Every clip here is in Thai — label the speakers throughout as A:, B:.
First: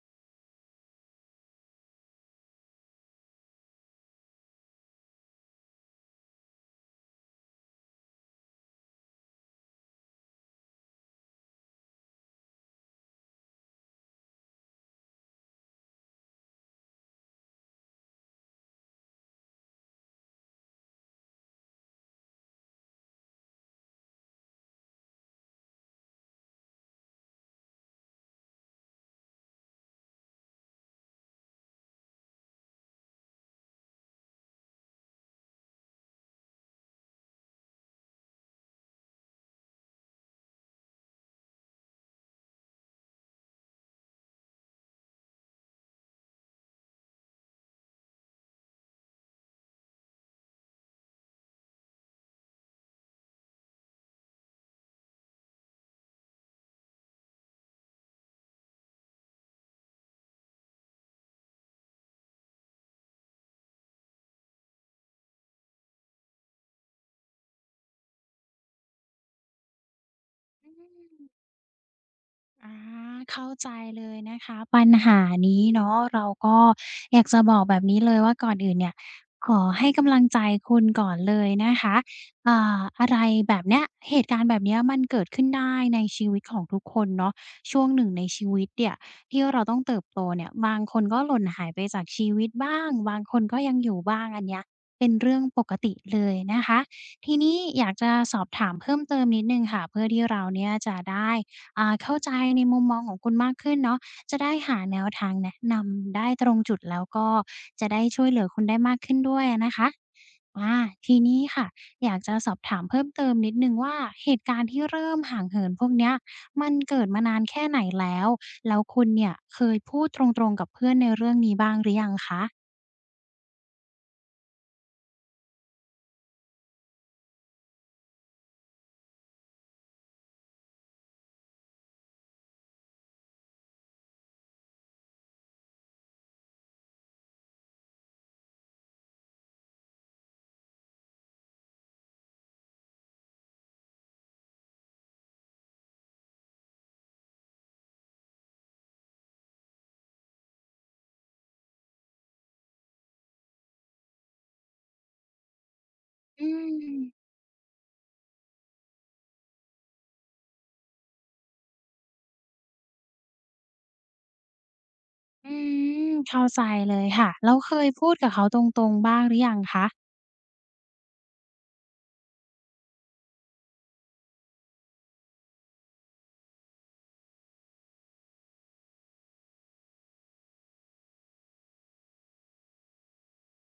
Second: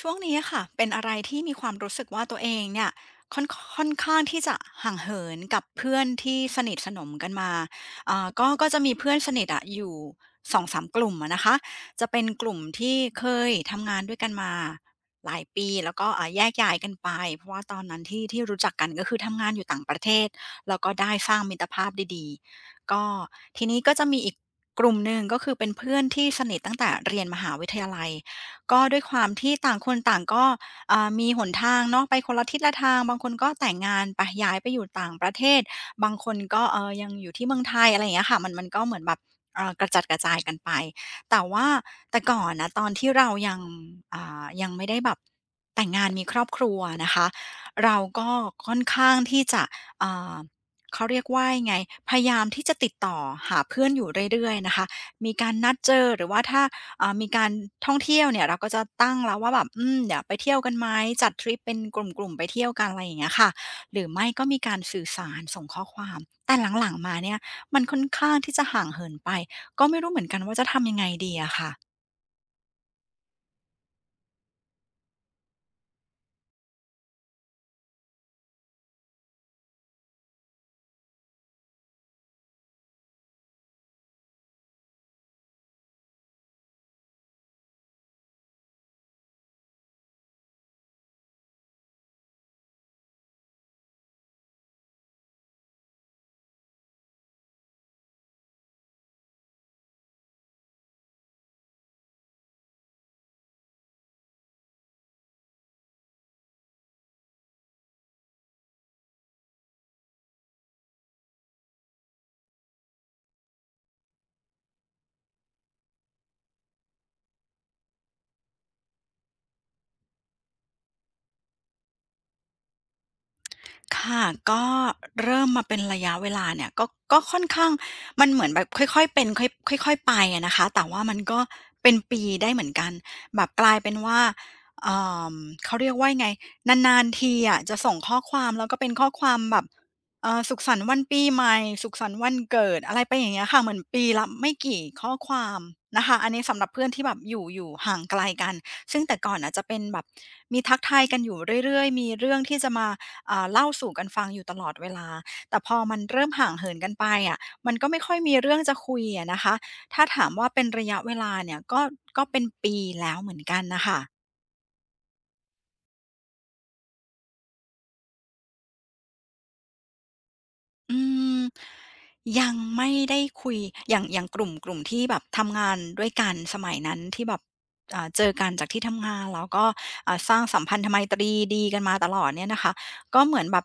A: ช่วงนี้ค่ะเป็นอะไรที่มีความรู้สึกว่าตัวเองเนี่ยค่อนค่อนข้างที่จะห่างเหินกับเพื่อนที่สนิทสนมกันมาก็จะมีเพื่อนสนิทอะอยู่2มกลุ่มอะนะคะจะเป็นกลุ่มที่เคยทำงานด้วยกันมาหลายปีแล้วก็แยกย้ายกันไปเพราะว่าตอนนั้นที่ที่รู้จักกันก็คือทำงานอยู่ต่างประเทศแล้วก็ได้สร้างมิตรภาพดีๆก็ทีนี้ก็จะมีอีกกลุ่มหนึ่งก็คือเป็นเพื่อนที่สนิทตั้งแต่เรียนมหาวิทยาลัย ก็ด้วยความที่ต่างคนต่างก็มีหนทางเนาะไปคนละทิศละทางบางคนก็แต่งงานไปย้ายไปอยู่ต่างประเทศบางคนก็เออยังอยู่ที่เมืองไทยอะไรอย่างเงี้ยค่ะมันก็เหมือนแบบกระจัดกระจายกันไปแต่ว่าแต่ก่อนนะตอนที่เรายังยังไม่ได้แบบแต่งงานมีครอบครัวนะคะเราก็ค่อนข้างที่จะอ่าเขาเรียกว่ายังไงพยายามที่จะติดต่อหาเพื่อนอยู่เรื่อยๆนะคะมีการนัดเจอหรือว่าถ้า มีการท่องเที่ยวเนี่ยเราก็จะตั้งแล้วว่าแบบอืมเดี๋ยวไปเที่ยวกันไหมจัดทริปเป็นกลุ่มๆไปเที่ยวกันอะไรอย่างเงี้ยค่ะหรือไม่ก็มีการสื่อสารส่งข้อความแต่หลังๆมาเนี่ยมันค่อนข้างที่จะห่างเหินไปก็ไม่รู้เหมือนกันว่าจะ
B: อื
A: ทำยังไงดี
B: ม
A: อะค่ะ
B: อาเข้าใจเลยนะคะปัญหานี้เนาะเราก็อยากจะบอกแบบนี้เลยว่าก่อนอื่นเนี่ยขอให้กำลังใจคุณก่อนเลยนะคะอะไรแบบเนี้ยเหตุการณ์แบบเนี้ยมันเกิดขึ้นได้ในชีวิตของทุกคนเนาะช่วงหนึ่งในชีวิตเนี่ยที่เราต้องเติบโตเนี่ยบางคนก็หล่นหายไปจากชีวิตบ้างบางคนก็ยังอยู่บ้างอันเนี้ยเป็นเรื่องปกติเลยนะคะทีนี้อยากจะสอบถามเพิ่มเติมนิดหนึ่งค่ะเพื่อที่เราเนี่ยจะได้ เข้าใจในมุมมองของคุณมากขึ้นเนาะจะได้หาแนวทางแนะนำได้ตรงจุดแล้วก็จะได้ช่วยเหลือคุณได้มากขึ้นด้วยอะนะคะอาทีนี้ค่ะอยากจะสอบถามเพิ่มเติมนิดหนึ่งว่าเหตุการณ์ที่เริ่มห่างเหินพวกเนี้ยมันเกิดมานานแค่ไหนแล้วแล้วคุณเนี่ยเคยพูดตรงๆกับเพื่อนในเรื่องนี้บ้างหรือยังคะ
A: ค่ะก็เริ่มมาเป็นระยะเวลาเนี่ยก็ค่อนข้างมันเหมือนแบบค่อยๆเป็นค่อยค่อยๆไปอะนะคะแต่ว่ามันก็เป็นปีได้เหมือนกันแบบกลายเป็นว่าเอ่อเขาเรียกว่ายังไงนานๆทีอะจะส่งข้อความแล้วก็เป็นข้อความแบบสุขสันต์วันปีใหม่สุขสันต์วันเกิดอะไรไปอย่างเงี้ยค่ะเหมือนปีละไม่กี่ข้อความนะคะอันนี้สำหรับเพื่อนที่แบบอยู่ห่างไกลกันซึ่งแต่ก่อนน่ะจะเป็นแบบมีทักทายกันอยู่เรื่อยๆมีเรื่องที่จะมา เล่าสู่กันฟังอยู่ตลอดเวลา แต่พอมันเริ่ม
B: อื
A: ห่างเหินกัน
B: ม
A: ไปอะมันก็ไม่ค่อยมีเรื่องจะคุยอะนะคะ ถ้าถามว่าเป็นระยะเวลาเนี่ยก็เป็นปีแล้วเหมือนกันนะคะ
B: อืมเข้าใจเลยค่ะแล้วเคยพูดกับเขาตรงๆบ้างหรือยังคะ
A: อืมยังไม่ได้คุยอย่างกลุ่มที่แบบทำงานด้วยกันสมัยนั้นที่แบบเจอกันจากที่ทำงานแล้วก็สร้างสัมพันธไมตรีดีกันมาตลอดเนี่ยนะคะก็เหมือนแบบ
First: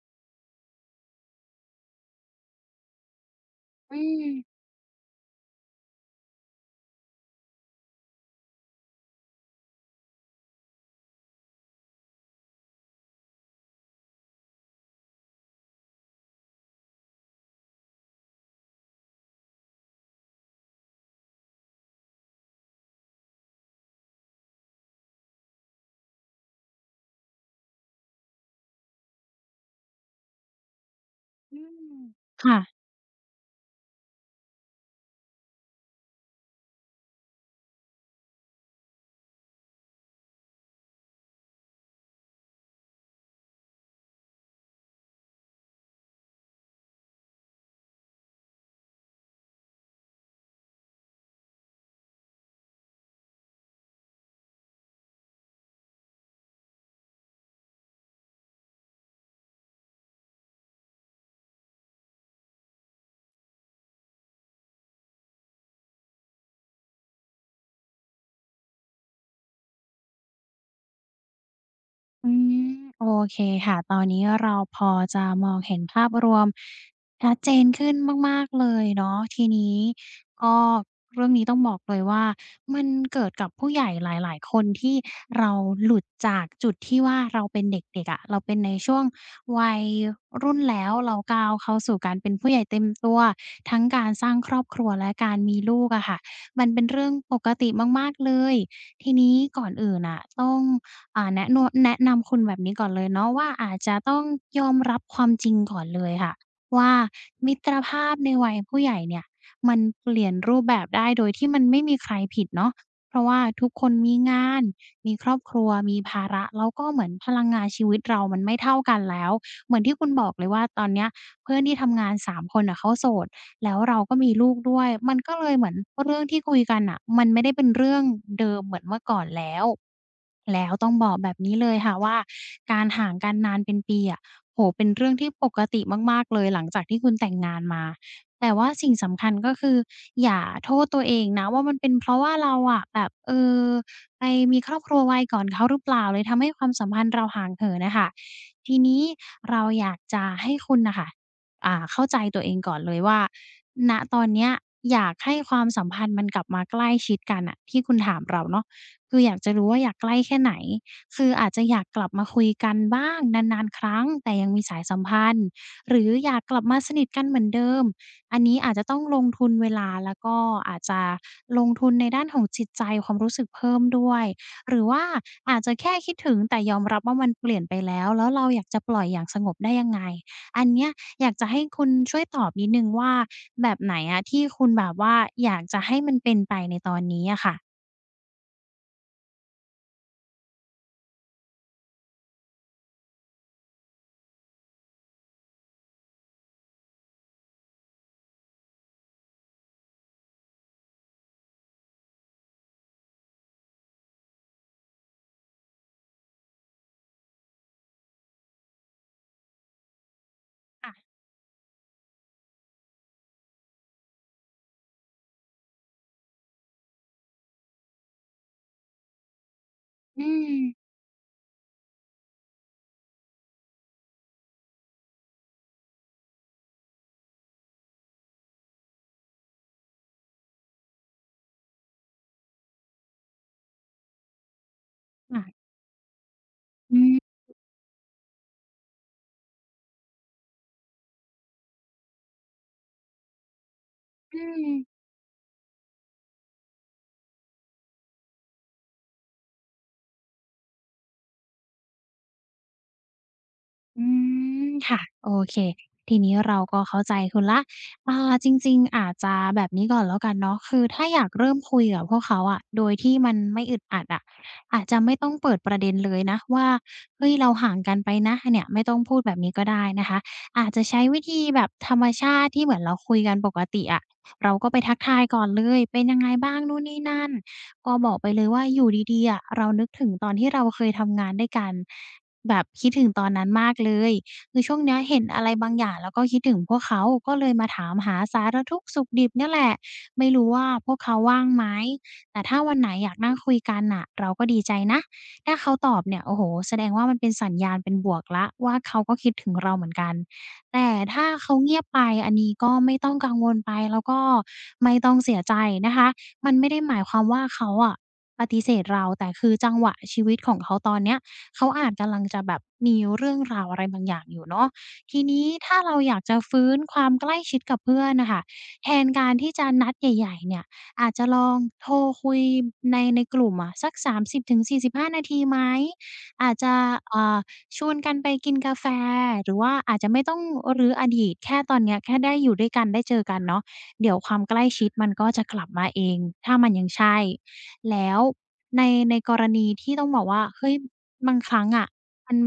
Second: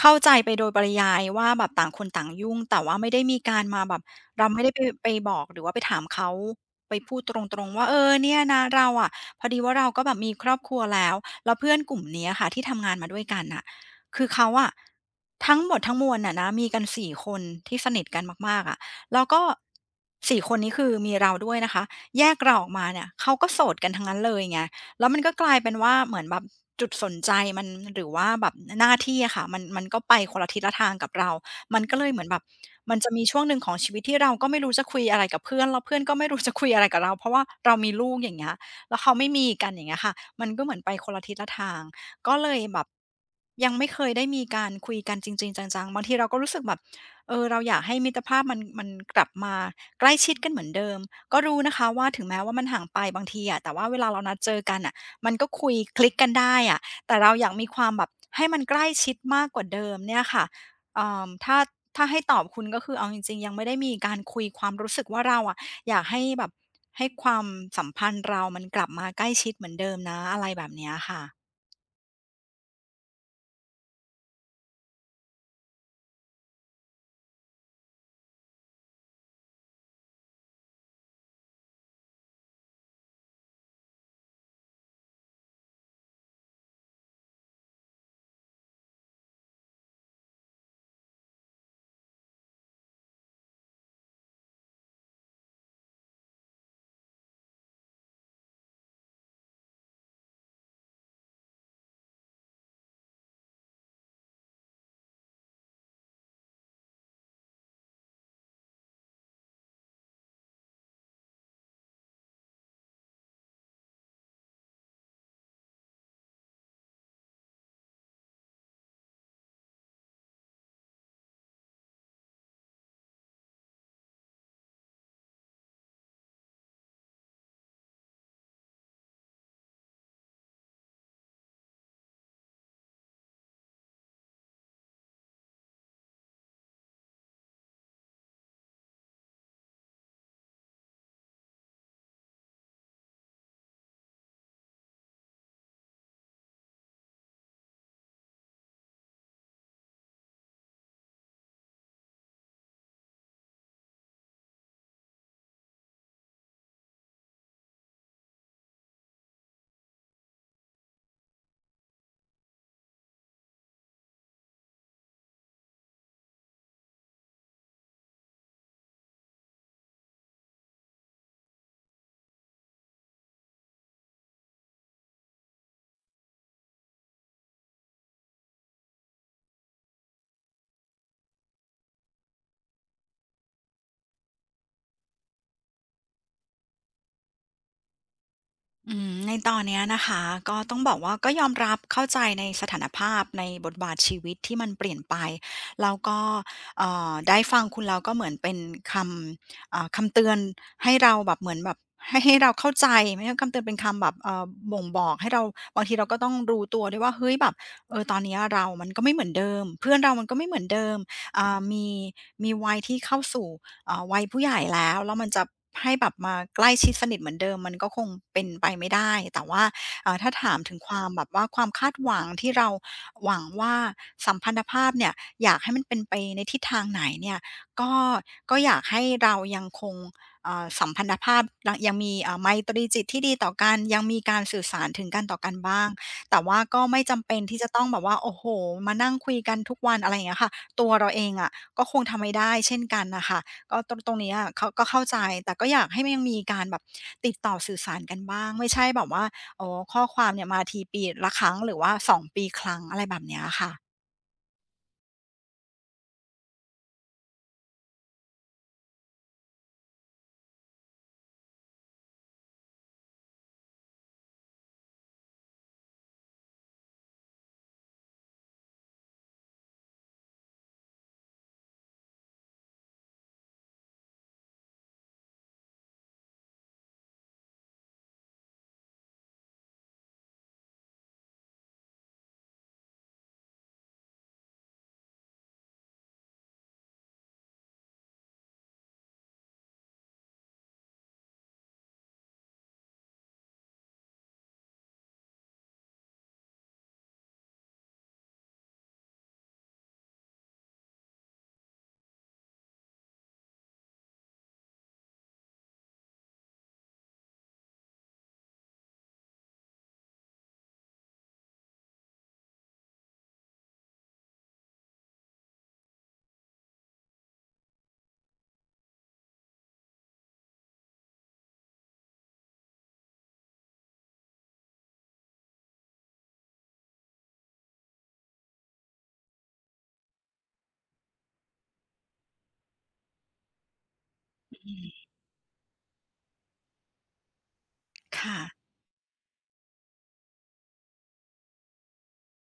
A: เข้าใจไปโดยปริยายว่าแบบต่างคนต่างยุ่งแต่ว่าไม่ได้มีการมาแบ
B: อื
A: บ
B: ม
A: เราไม่ได้ไปบอกหรือว่าไปถามเขาไปพูดตรงๆว่าเออเนี่ยนะเราอะพอดีว่าเราก็แบบมีครอบครัวแล้วแล้วเพื่อนกลุ่มเนี้ยค่ะที่ทำงานมาด้วยกันน่ะ คือเขาอะทั้งหมดทั้งมวลน่ะนะมีกัน4คนที่สนิทกันมากๆอะแล้วก็4คนนี้คือมีเราด้วยนะคะแยกเราออกมาเนี่ยเขาก็โสดกันทั้งนั้นเลยไงแล้วมันก็กลายเป็นว่าเหมือนแบบจุดสนใจมันหรือว่าแบบหน้าที่อะค่ะมันก็ไปคนละทิศละทางกับเรา
B: อื
A: มันก็
B: ม
A: เลยเหมือนแบบ
B: ค่ะ
A: มันจะมีช่วงหนึ่งของชีวิตที่เราก็ไม่รู้จะคุยอะไรกับเพื่อนแล้วเพื่อนก็ไม่รู้จะคุยอะไรกับเราเพราะว่าเรามีลูกอย่างเงี้ยแล้วเขาไม่มีกันอย่างเงี้ยค่ะมันก็เหมือนไปคนละทิศละทาง ก็เลยแบบยังไม่เคยได้มีการคุยกันจริงๆจังๆบางทีเราก็รู้สึกแบบเออเราอยากให้มิตรภาพมันกลับมาใกล้ชิดกันเหมือนเดิมก็รู้นะคะว่าถึงแม้ว่ามันห่างไปบางทีอะแต่ว่าเวลาเรานัดเจอกันอะมันก็คุยคลิกกันได้อะแต่เราอยากมีความแบบให้มันใกล้ชิดมากกว่าเดิมเนี่ยค่ะเอ่อถ้าถ้าให้ตอบคุณก็คือเอาจริงๆยังไม่ได้มีการคุยความรู้สึกว่าเราอะอยากให้แบบให้ความสัมพันธ์เรามันกลับมาใกล้ชิดเหมือนเดิมนะอะไรแบบเนี้ยค่ะ
B: อืมโอเคค่ะตอนนี้เราพอจะมองเห็นภาพรวมชัดเจนขึ้นมากๆเลยเนาะทีนี้ก็เรื่องนี้ต้องบอกเลยว่ามันเกิดกับผู้ใหญ่หลายๆคนที่เราหลุดจากจุดที่ว่าเราเป็นเด็กๆอะเราเป็นในช่วงวัยรุ่นแล้วเราก้าวเข้าสู่การเป็นผู้ใหญ่เต็มตัวทั้งการสร้างครอบครัวและการมีลูกอะค่ะมันเป็นเรื่องปกติมากๆเลยทีนี้ก่อนอื่นน่ะต้อง อ่าแนะโนแนะนำคุณแบบนี้ก่อนเลยเนาะว่าอาจจะต้องยอมรับความจริงก่อนเลยค่ะว่ามิตรภาพในวัยผู้ใหญ่เนี่ยมันเปลี่ยนรูปแบบได้โดยที่มันไม่มีใครผิดเนาะเพราะว่าทุกคนมีงานมีครอบครัวมีภาระแล้วก็เหมือนพลังงานชีวิตเรามันไม่เท่ากันแล้วเหมือนที่คุณบอกเลยว่าตอนเนี้ยเพื่อนที่ทำงาน3คนน่ะเขาโสด แล้วเราก็มีลูกด้วย มันก็เลยเหมือนเรื่องที่คุยกันน่ะมันไม่ได้เป็นเรื่องเดิมเหมือนเมื่อก่อนแล้ว แล้วต้องบอกแบบนี้เลยค่ะว่าการห่างกันนานเป็นปีอะโอ้โฮเป็นเรื่องที่ปกติมากๆเลยหลังจากที่คุณแต่งงานมา แต่ว่าสิ่งสำคัญก็คืออย่าโทษตัวเองนะว่ามันเป็นเพราะว่าเราอะแบบเออไปมีครอบครัวไวก่อนเขาหรือเปล่าเลยทำให้ความสัมพันธ์เราห่างเหินน่ะค่ะทีนี้เราอยากจะให้คุณน่ะค่ะ เข้าใจตัวเองก่อนเลยว่าณตอนเนี้ยอยากให้ความสัมพันธ์มันกลับมาใกล้ชิดกันอะที่คุณถามเราเนาะคืออยากจะรู้ว่าอยากใกล้แค่ไหนคืออาจจะอยากกลับมาคุยกันบ้างนานๆครั้งแต่ยังมีสายสัมพันธ์หรืออยากกลับมาสนิทกันเหมือนเดิมอันนี้อาจจะต้องลงทุนเวลาแล้วก็อาจจะลงทุนในด้านของจิตใจความรู้สึกเพิ่มด้วยหรือว่าอาจจะแค่คิดถึงแต่ยอมรับว่ามันเปลี่ยนไปแล้วแล้วเราอยากจะปล่อยอย่างสงบได้ยังไงอันเนี้ย อยากจะให้คุณช่วยตอบนิดหนึ่งว่าแบบไหนอะที่คุณแบบว่าอยากจะให้มันเป็นไปในตอนนี้อะค่ะ
A: อืมในตอนเนี้ยนะคะก็ต้องบอกว่าก็ยอมรับเข้าใจในสถานภาพในบทบาทชีวิตที่มันเปลี่ยนไปแล้วก็ได้ฟังคุณเราก็เหมือนเป็นคำคำเตือนให้เราแบบเหมือนแบบให้เราเข้าใจไม่ใช่คำเตือนเป็นคำแบบบ่งบอกให้เราบางทีเราก็ต้องรู้ตัวด้วยว่าเฮ้ยแบบเออตอนเนี้ยเรามันก็ไม่เหมือนเดิมเพื่อนเรามันก็ไม่เหมือนเดิ
B: ค่ะ
A: มอ่ามีวัยที่เข้าสู่ วัยผู้ใหญ่แล้วแล้วมันจะให้แบบมาใกล้ชิดสนิทเหมือนเดิมมันก็คงเป็นไปไม่ได้แต่ว่า
B: อื
A: ถ้าถา
B: ม
A: มถึงความแบบว่าความคาดหวังที่เราหวังว่าสัมพันธภาพเนี่ยอยากให้มันเป็นไปในทิศทางไหนเนี่ยก็ก็อยากให้เรายังคงสัมพันธภาพยังมีไมตรีจิตที่ดีต่อกันยังมีการสื่อสารถึงกันต่อ
B: ค่ะ
A: กันบ้างแต่ว่าก็ไม่
B: อื
A: จำเป็นที่จะต้องแบบว่าโอ้โฮมานั่งคุยกันทุกวันอะไรอย่างเงี้ยค่ะตัวเราเองอะก็คงทำไม่ได้เช่นกันน่ะค่ะ ก็ตรงนี้อะ
B: ม
A: เขาก็เข้าใจแต่ก็อยากให้มันยังมีการแบบติดต่อสื่อสารกันบ้างไม่ใช่แบบว่าอ๋อข้อความเนี่ยมาทีปีละครั้งหรือว่าสองปีครั้งอะไรแบบเนี้ยค่ะ
B: อืมค่ะโอเคทีนี้เราก็เข้าใจคุณละจริงๆอาจจะแบบนี้ก่อนแล้วกันเนาะคือถ้าอยากเริ่มคุยกับพวกเขาอะโดยที่มันไม่อึดอัดอะอาจจะไม่ต้องเปิดประเด็นเลยนะว่าเฮ้ยเราห่างกันไปนะเนี่ยไม่ต้องพูดแบบนี้ก็ได้นะคะอาจจะใช้วิธีแบบธรรมชาติที่เหมือนเราคุยกันปกติอะเราก็ไปทักทายก่อนเลยเป็นยังไงบ้างนู่นนี่นั่นก็บอกไปเลยว่าอยู่ดีๆอะเรานึกถึงตอนที่เราเคยทำงานด้วยกัน แบบคิดถึงตอนนั้นมากเลยคือช่วงเนี้ยเห็นอะไรบางอย่างแล้วก็คิดถึงพวกเขาก็เลยมาถามหาสารทุกข์สุขดิบเนี่ยแหละไม่รู้ว่าพวกเขาว่างไหมแต่ถ้าวันไหนอยากนั่งคุยกันน่ะเราก็ดีใจนะถ้าเขาตอบเนี่ยโอ้โฮแสดงว่ามันเป็นสัญญาณเป็นบวกแล้วว่าเขาก็คิดถึงเราเหมือนกันแต่ถ้าเขาเงียบไปอันนี้ก็ไม่ต้องกังวลไปแล้วก็ไม่ต้องเสียใจนะคะมันไม่ได้หมายความว่าเขาอะปฏิเสธเราแต่คือจังหวะชีวิตของเขาตอนเนี้ย เขาอาจกำลังจะแบบมีเรื่องราวอะไรบางอย่างอยู่เนาะทีนี้ถ้าเราอยากจะฟื้นความใกล้ชิดกับเพื่อนน่ะค่ะแทนการที่จะนัดใหญ่ๆเนี่ยอาจจะลองโทรคุยในกลุ่มอะสัก30 ถึง 45นาทีไหมอาจจะอ่าชวนกันไปกินกาแฟหรือว่าอาจจะไม่ต้องรื้ออดีตแค่ตอนเนี้ยแค่ได้อยู่ด้วยกันได้เจอกันเนาะเดี๋ยวความใกล้
A: อื
B: ชิด
A: ม
B: มันก็จะกลับมาเองถ้ามันยังใช่แล้ว
A: ค่ะ
B: ในในกรณีที่ต้องบอกว่าเฮ้ย บางครั้งอะมัน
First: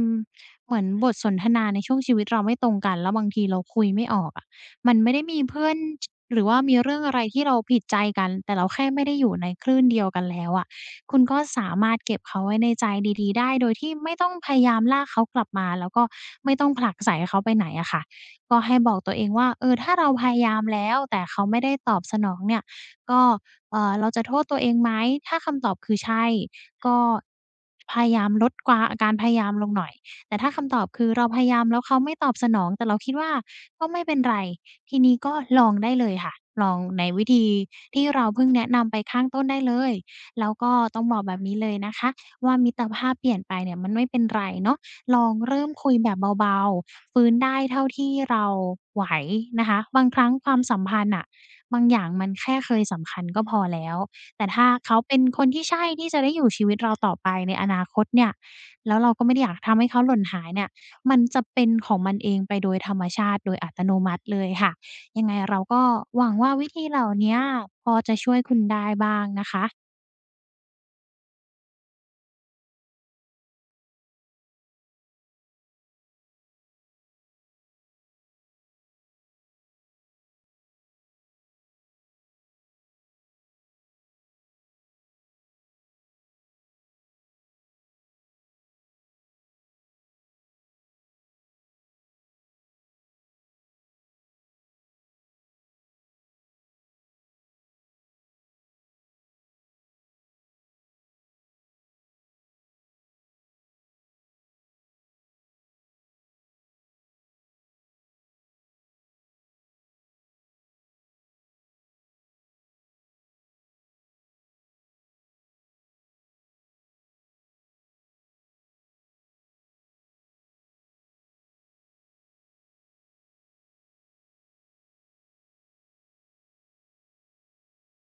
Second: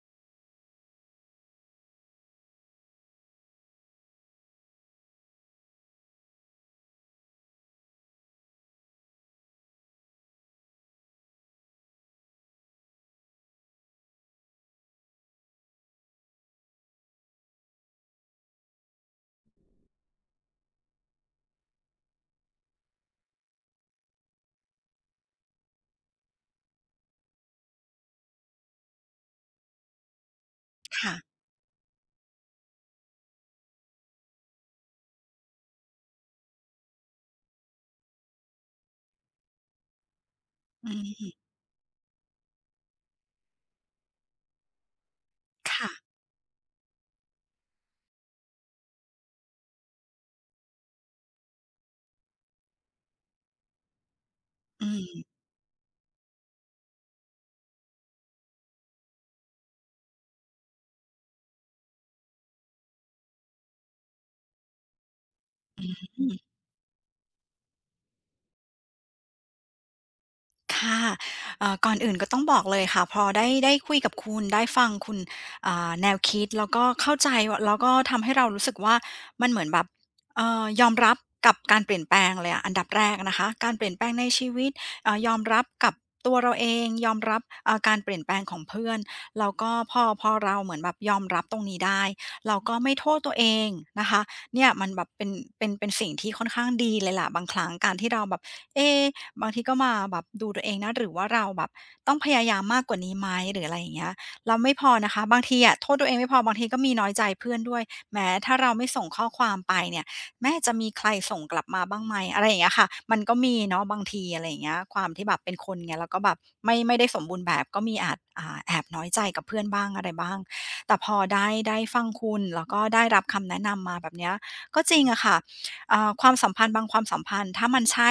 B: เหมือนบทสนทนาในช่วงชีวิตเราไม่ตรงกันแล้วบางทีเราคุยไม่ออกอะมันไม่ได้มีเพื่อนชหรือว่ามีเรื่องอะไรที่เราผิดใจกันแต่เราแค่ไม่ได้อยู่ในคลื่นเดียวกันแล้วอะคุณก็สามารถเก็บเขาไว้ในใจดีๆได้โดยที่ไม่ต้องพยายามลากเขากลับมาแล้วก็ไม่ต้องผลักไสเขาไปไหนอะค่ะก็ให้บอกตัวเองว่าเออถ้าเราพยายามแล้วแต่เขาไม่ได้ตอบสนองเนี่ยก็เราจะโทษตัวเองไหมถ้าคำตอบคือใช่ ก็พยายามลดกวาการพยายามลงหน่อยแต่ถ้าคำตอบคือ
A: ค่ะ
B: เราพยายามแล้วเขาไม่ตอบสนองแต่เราคิดว่าก็ไม่เป็นไร ทีนี้ก็ลองได้เลยค่ะ ลองในวิธีที่เราเพิ่งแนะนำไปข้างต้นได้เลย แล้วก็
A: อื
B: ต้องบอก
A: ม
B: แบบนี้เลยนะคะว่ามิตรภาพเปลี่ยนไปเนี่ยมันไม่เป็นไรเนาะลองเริ่มคุยแบ
A: ค่ะ
B: บเบาๆฟื้นได้เท่าที่เราไหวนะคะบางครั้งความสัมพันธ์อะบางอย่างมันแค่เคยสำคัญก็พอแล้ว แต่ถ้า
A: อื
B: เขา
A: ม
B: เป็นคนที่ใช่ที่จะได้อยู่ชีวิตเราต่อไปในอนาคตเนี่ยแล้วเราก็ไม่ได้อยากทำให้เขาหล่นหายเนี่ยมันจะเป็นของมันเองไปโดยธรรมชาติโดยอัตโนมัติเลยค่ะยังไงเราก็หวังว่าวิธีเหล่าเนี้ยพอจะช่วยคุณได้บ้างนะคะ
A: ค่ะก่อนอื่นก็ต้องบอกเลยค่ะพอได้คุยกับคุณได้ฟังคุณอ่าแนวคิดแล้วก็เข้าใจวแล้วก็ทำให้เรารู้สึกว่ามันเหมือนแบบยอมรับกับการเปลี่ยนแปลงเลยอะอันดับแรกนะคะการเปลี่ยนแปลงในชีวิตยอมรับกับตัวเราเองยอมรับการเปลี่ยนแปลงของเพื่อนแล้วก็พอเราเหมือนแบบยอมรับตรงนี้ได้เราก็ไม่โทษตัวเองนะคะเนี่ยมันแบบเป็นเป็นสิ่งที่ค่อนข้างดีเลยล่ะบางครั้งการที่เราแบบเอ๊ บางทีก็มาแบบดูตัวเองนะหรือว่าเราแบบต้องพยายามมากกว่านี้ไหมหรืออะไรอย่างเงี้ยเราไม่พอนะคะบางทีอะโทษตัวเองไม่พอบางทีก็มีน้อยใจเพื่อนด้วยแม้ถ้าเราไม่ส่งข้อความไปเนี่ยแม่จะมีใครส่งกลับมาบ้างไหมอะไรอย่างเงี้ยค่ะมันก็มีเนาะบางทีอะไรอย่างเงี้ยความที่แบบเป็นคนไงแล้วก็แบบไม่ได้สมบูรณ์แบบก็มีอาจอ่าแอบน้อยใจกับเพื่อนบ้างอะไรบ้างแต่พอได้ฟังคุณแล้วก็ได้รับคำแนะนำมาแบบเนี้ยก็จริงอะค่ะอ่าความสัมพันธ์บางความสัมพันธ์ถ้ามันใช่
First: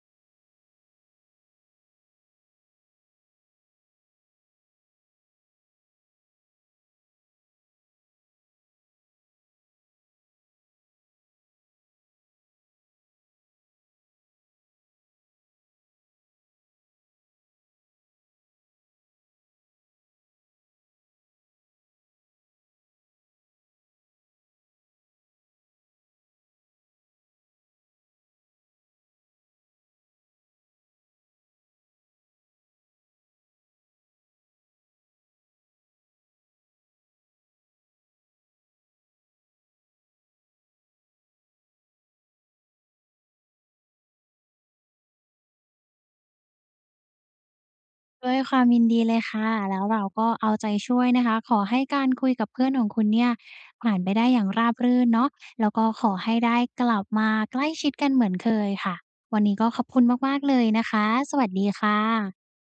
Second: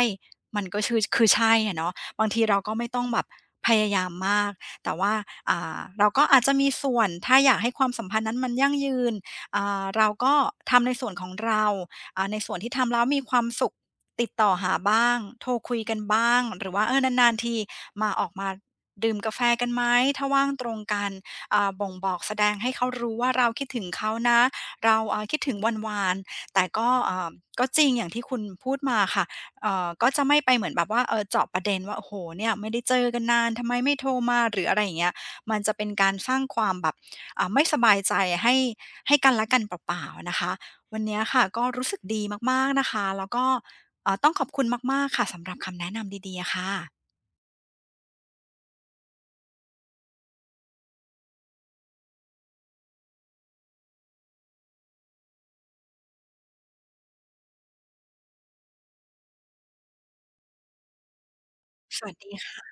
A: มันก็ชือคือใช่อะเนาะบางทีเราก็ไม่ต้องแบบพยายามมากแต่ว่าอ่าเราก็อาจจะมีส่วนถ้าอยากให้ความสัมพันธ์นั้นมันยั่งยืนอ่าเราก็ทำในส่วนของเราอ่าในส่วนที่ทำแล้วมีความสุขติดต่อหาบ้างโทรคุยกันบ้างหรือว่าเออนานๆทีมาออกมาดื่มกาแฟกันไหมถ้าว่างตรงกันอ่าบ่งบอกแสดงให้เขารู้ว่าเราคิดถึงเขานะเราอ่าคิดถึงหวานๆแต่ก็อ่าก็จริงอย่างที่คุณพูดมาค่ะ ก็จะไม่ไปเหมือนแบบว่าเออเจาะประเด็นว่าโอ้โหเนี่ยไม่ได้เจอกันนานทำไมไม่โทรมาหรืออะไรอย่างเงี้ยมันจะเป็นการสร้างความแบบอ่าไม่สบายใจให้ให้กันและกันเปล่าๆนะคะวันเนี้ยค่ะก็รู้สึกดีมากๆนะคะแล้วก็ต้องขอบคุณมากๆค่ะสำหรับคำแนะนำดีๆอะค่ะ
B: ด้วยความยินดีเลยค่ะแล้วเราก็เอาใจช่วยนะคะขอให้การคุยกับเพื่อนของคุณเนี่ยผ่านไปได้อย่างราบรื่นเนาะแล้วก็ขอให้ได้กลับมาใกล้ชิดกันเหมือนเคยค่ะวันนี้ก็ขอบคุณมากๆเลยนะคะสวัสดีค่
A: สวัสดี
B: ะ
A: ค่ะ